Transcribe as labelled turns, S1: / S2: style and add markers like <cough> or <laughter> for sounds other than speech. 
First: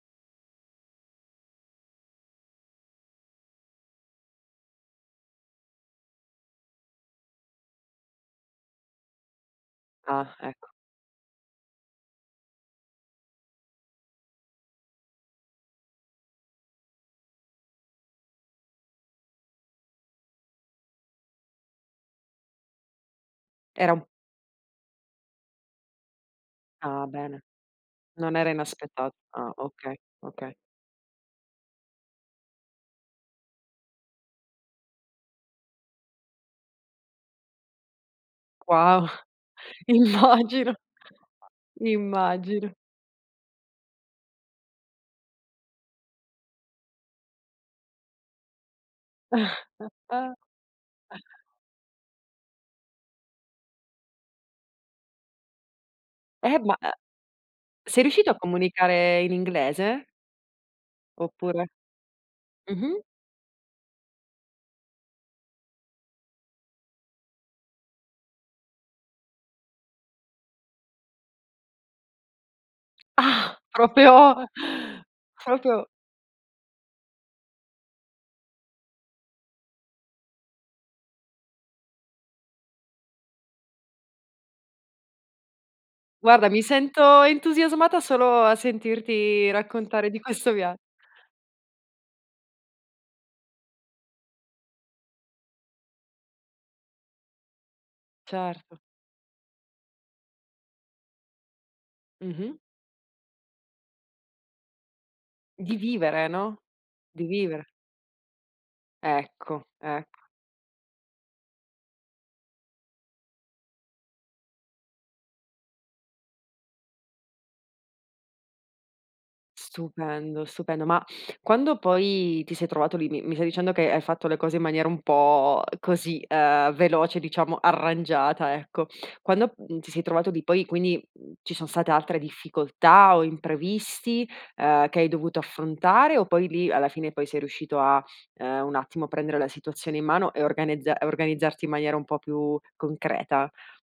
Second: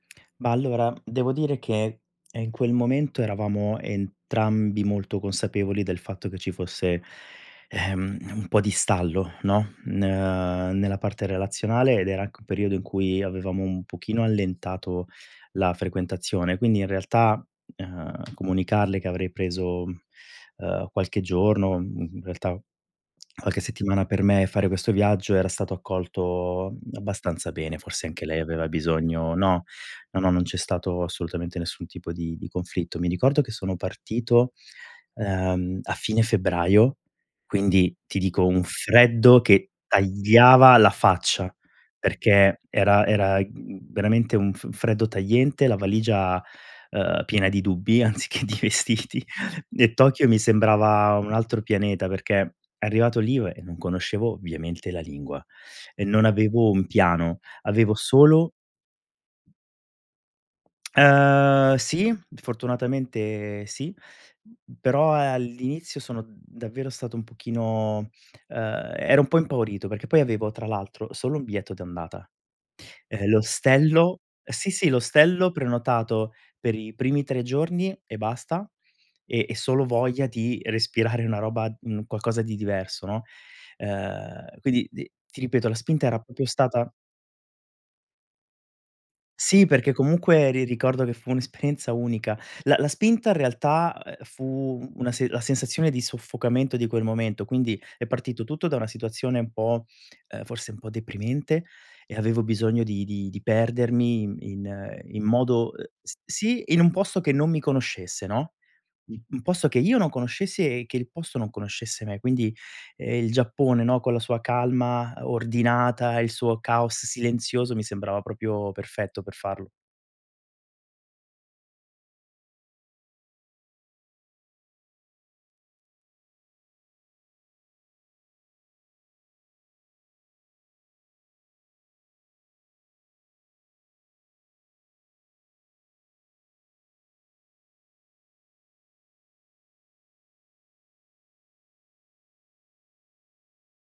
S1: Ma allora, devo dire che, ehm, in quel momento eravamo entrambi molto consapevoli del fatto che ci fosse, ehm, un po' di stallo, no, n
S2: Ah ecco.
S1: ehm, nella parte relazionale ed era anche un periodo in cui avevamo un pochino allentato la frequentazione. Quindi in realtà, ehm, comunicarle che avrei preso, ehm, qualche giorno, mhmm, in realtà qualche
S2: Era un
S1: settimana per me e fare questo viaggio era stato accolto a
S2: Ah bene,
S1: abbastanza bene, forse anche
S2: non
S1: lei
S2: era
S1: aveva
S2: inaspetta
S1: bisogno
S2: ah
S1: no,
S2: okay,
S1: no, non
S2: okay.
S1: c'è stato assolutamente nessun tipo di di conflitto. Mi ricordo che sono partito, ehm, a fine febbraio, quindi ti dico un
S2: Wow,
S1: freddo che
S2: <chuckles> immagino.
S1: tagliava la faccia, perché
S2: Immagino.
S1: era era, mhmm, veramente un f freddo tagliente, la valigia, ehm, piena di dubbi anziché di vestiti. E Tokyo mi sembrava un
S2: <chuckles>
S1: altro pianeta, perché arrivato lì io e non conoscevo ovviamente la lingua e non
S2: Eh
S1: avevo
S2: ma
S1: un
S2: e
S1: piano, avevo
S2: sei riuscito a
S1: solo
S2: comunicare in inglese? Oppure
S1: Ehm, sì,
S2: mh mh.
S1: fortunatamente sì, però all'inizio sono davvero stato un pochino, ehm, ero un po' impaurito, perché poi avevo tra l'altro solo un biglietto d'andata. Ehm,
S2: Ah,
S1: l'ostello
S2: propio
S1: sì, sì, l'ostello
S2: propio.
S1: prenotato per i primi 3 giorni e basta e e solo voglia di respirare una roba, mhmm, qualcosa di diverso, no, ehm, quindi t ti ripeto, la spinta era proprio
S2: Guarda, mi
S1: stata
S2: sento entusiasmata solo a sentirti
S1: Sì, perché
S2: raccontare di
S1: comunque
S2: questo
S1: ri
S2: via
S1: ricordo che fu un'esperienza unica. La la spinta in realtà, ehm, fu una la sensazione di soffocamento di quel momento, quindi è partito tutto da
S2: Certo.
S1: una situazione un po', ehm, forse un po' deprimente e avevo
S2: Mh-mh.
S1: bisogno di di di perdermi in in in modo
S2: Di vivere, no,
S1: sì in un posto
S2: di
S1: che non mi
S2: vivere.
S1: conoscesse, no, un un
S2: Ecco,
S1: posto che io non
S2: ecc
S1: conoscessi e che il posto non conoscesse me. Quindi, ehm, il Giappone, no, con la sua calma ordinata e il suo caos silenzioso mi sembrava proprio perfetto per farlo.
S2: Stupendo, stupendo. Ma quando poi ti sei trovato lì, mi mi stai dicendo che hai fatto le cose in maniera un po' così, ehm, veloce diciamo arrangiata ecco, quando n ti sei trovato lì, poi quindi ci sono state altre difficoltà o imprevisti, ehm, che hai dovuto affrontare o poi lì alla fine poi sei riuscito a, ehm, un attimo a prendere la situazione in mano e organezza organizzarti in maniera un po' più concreta?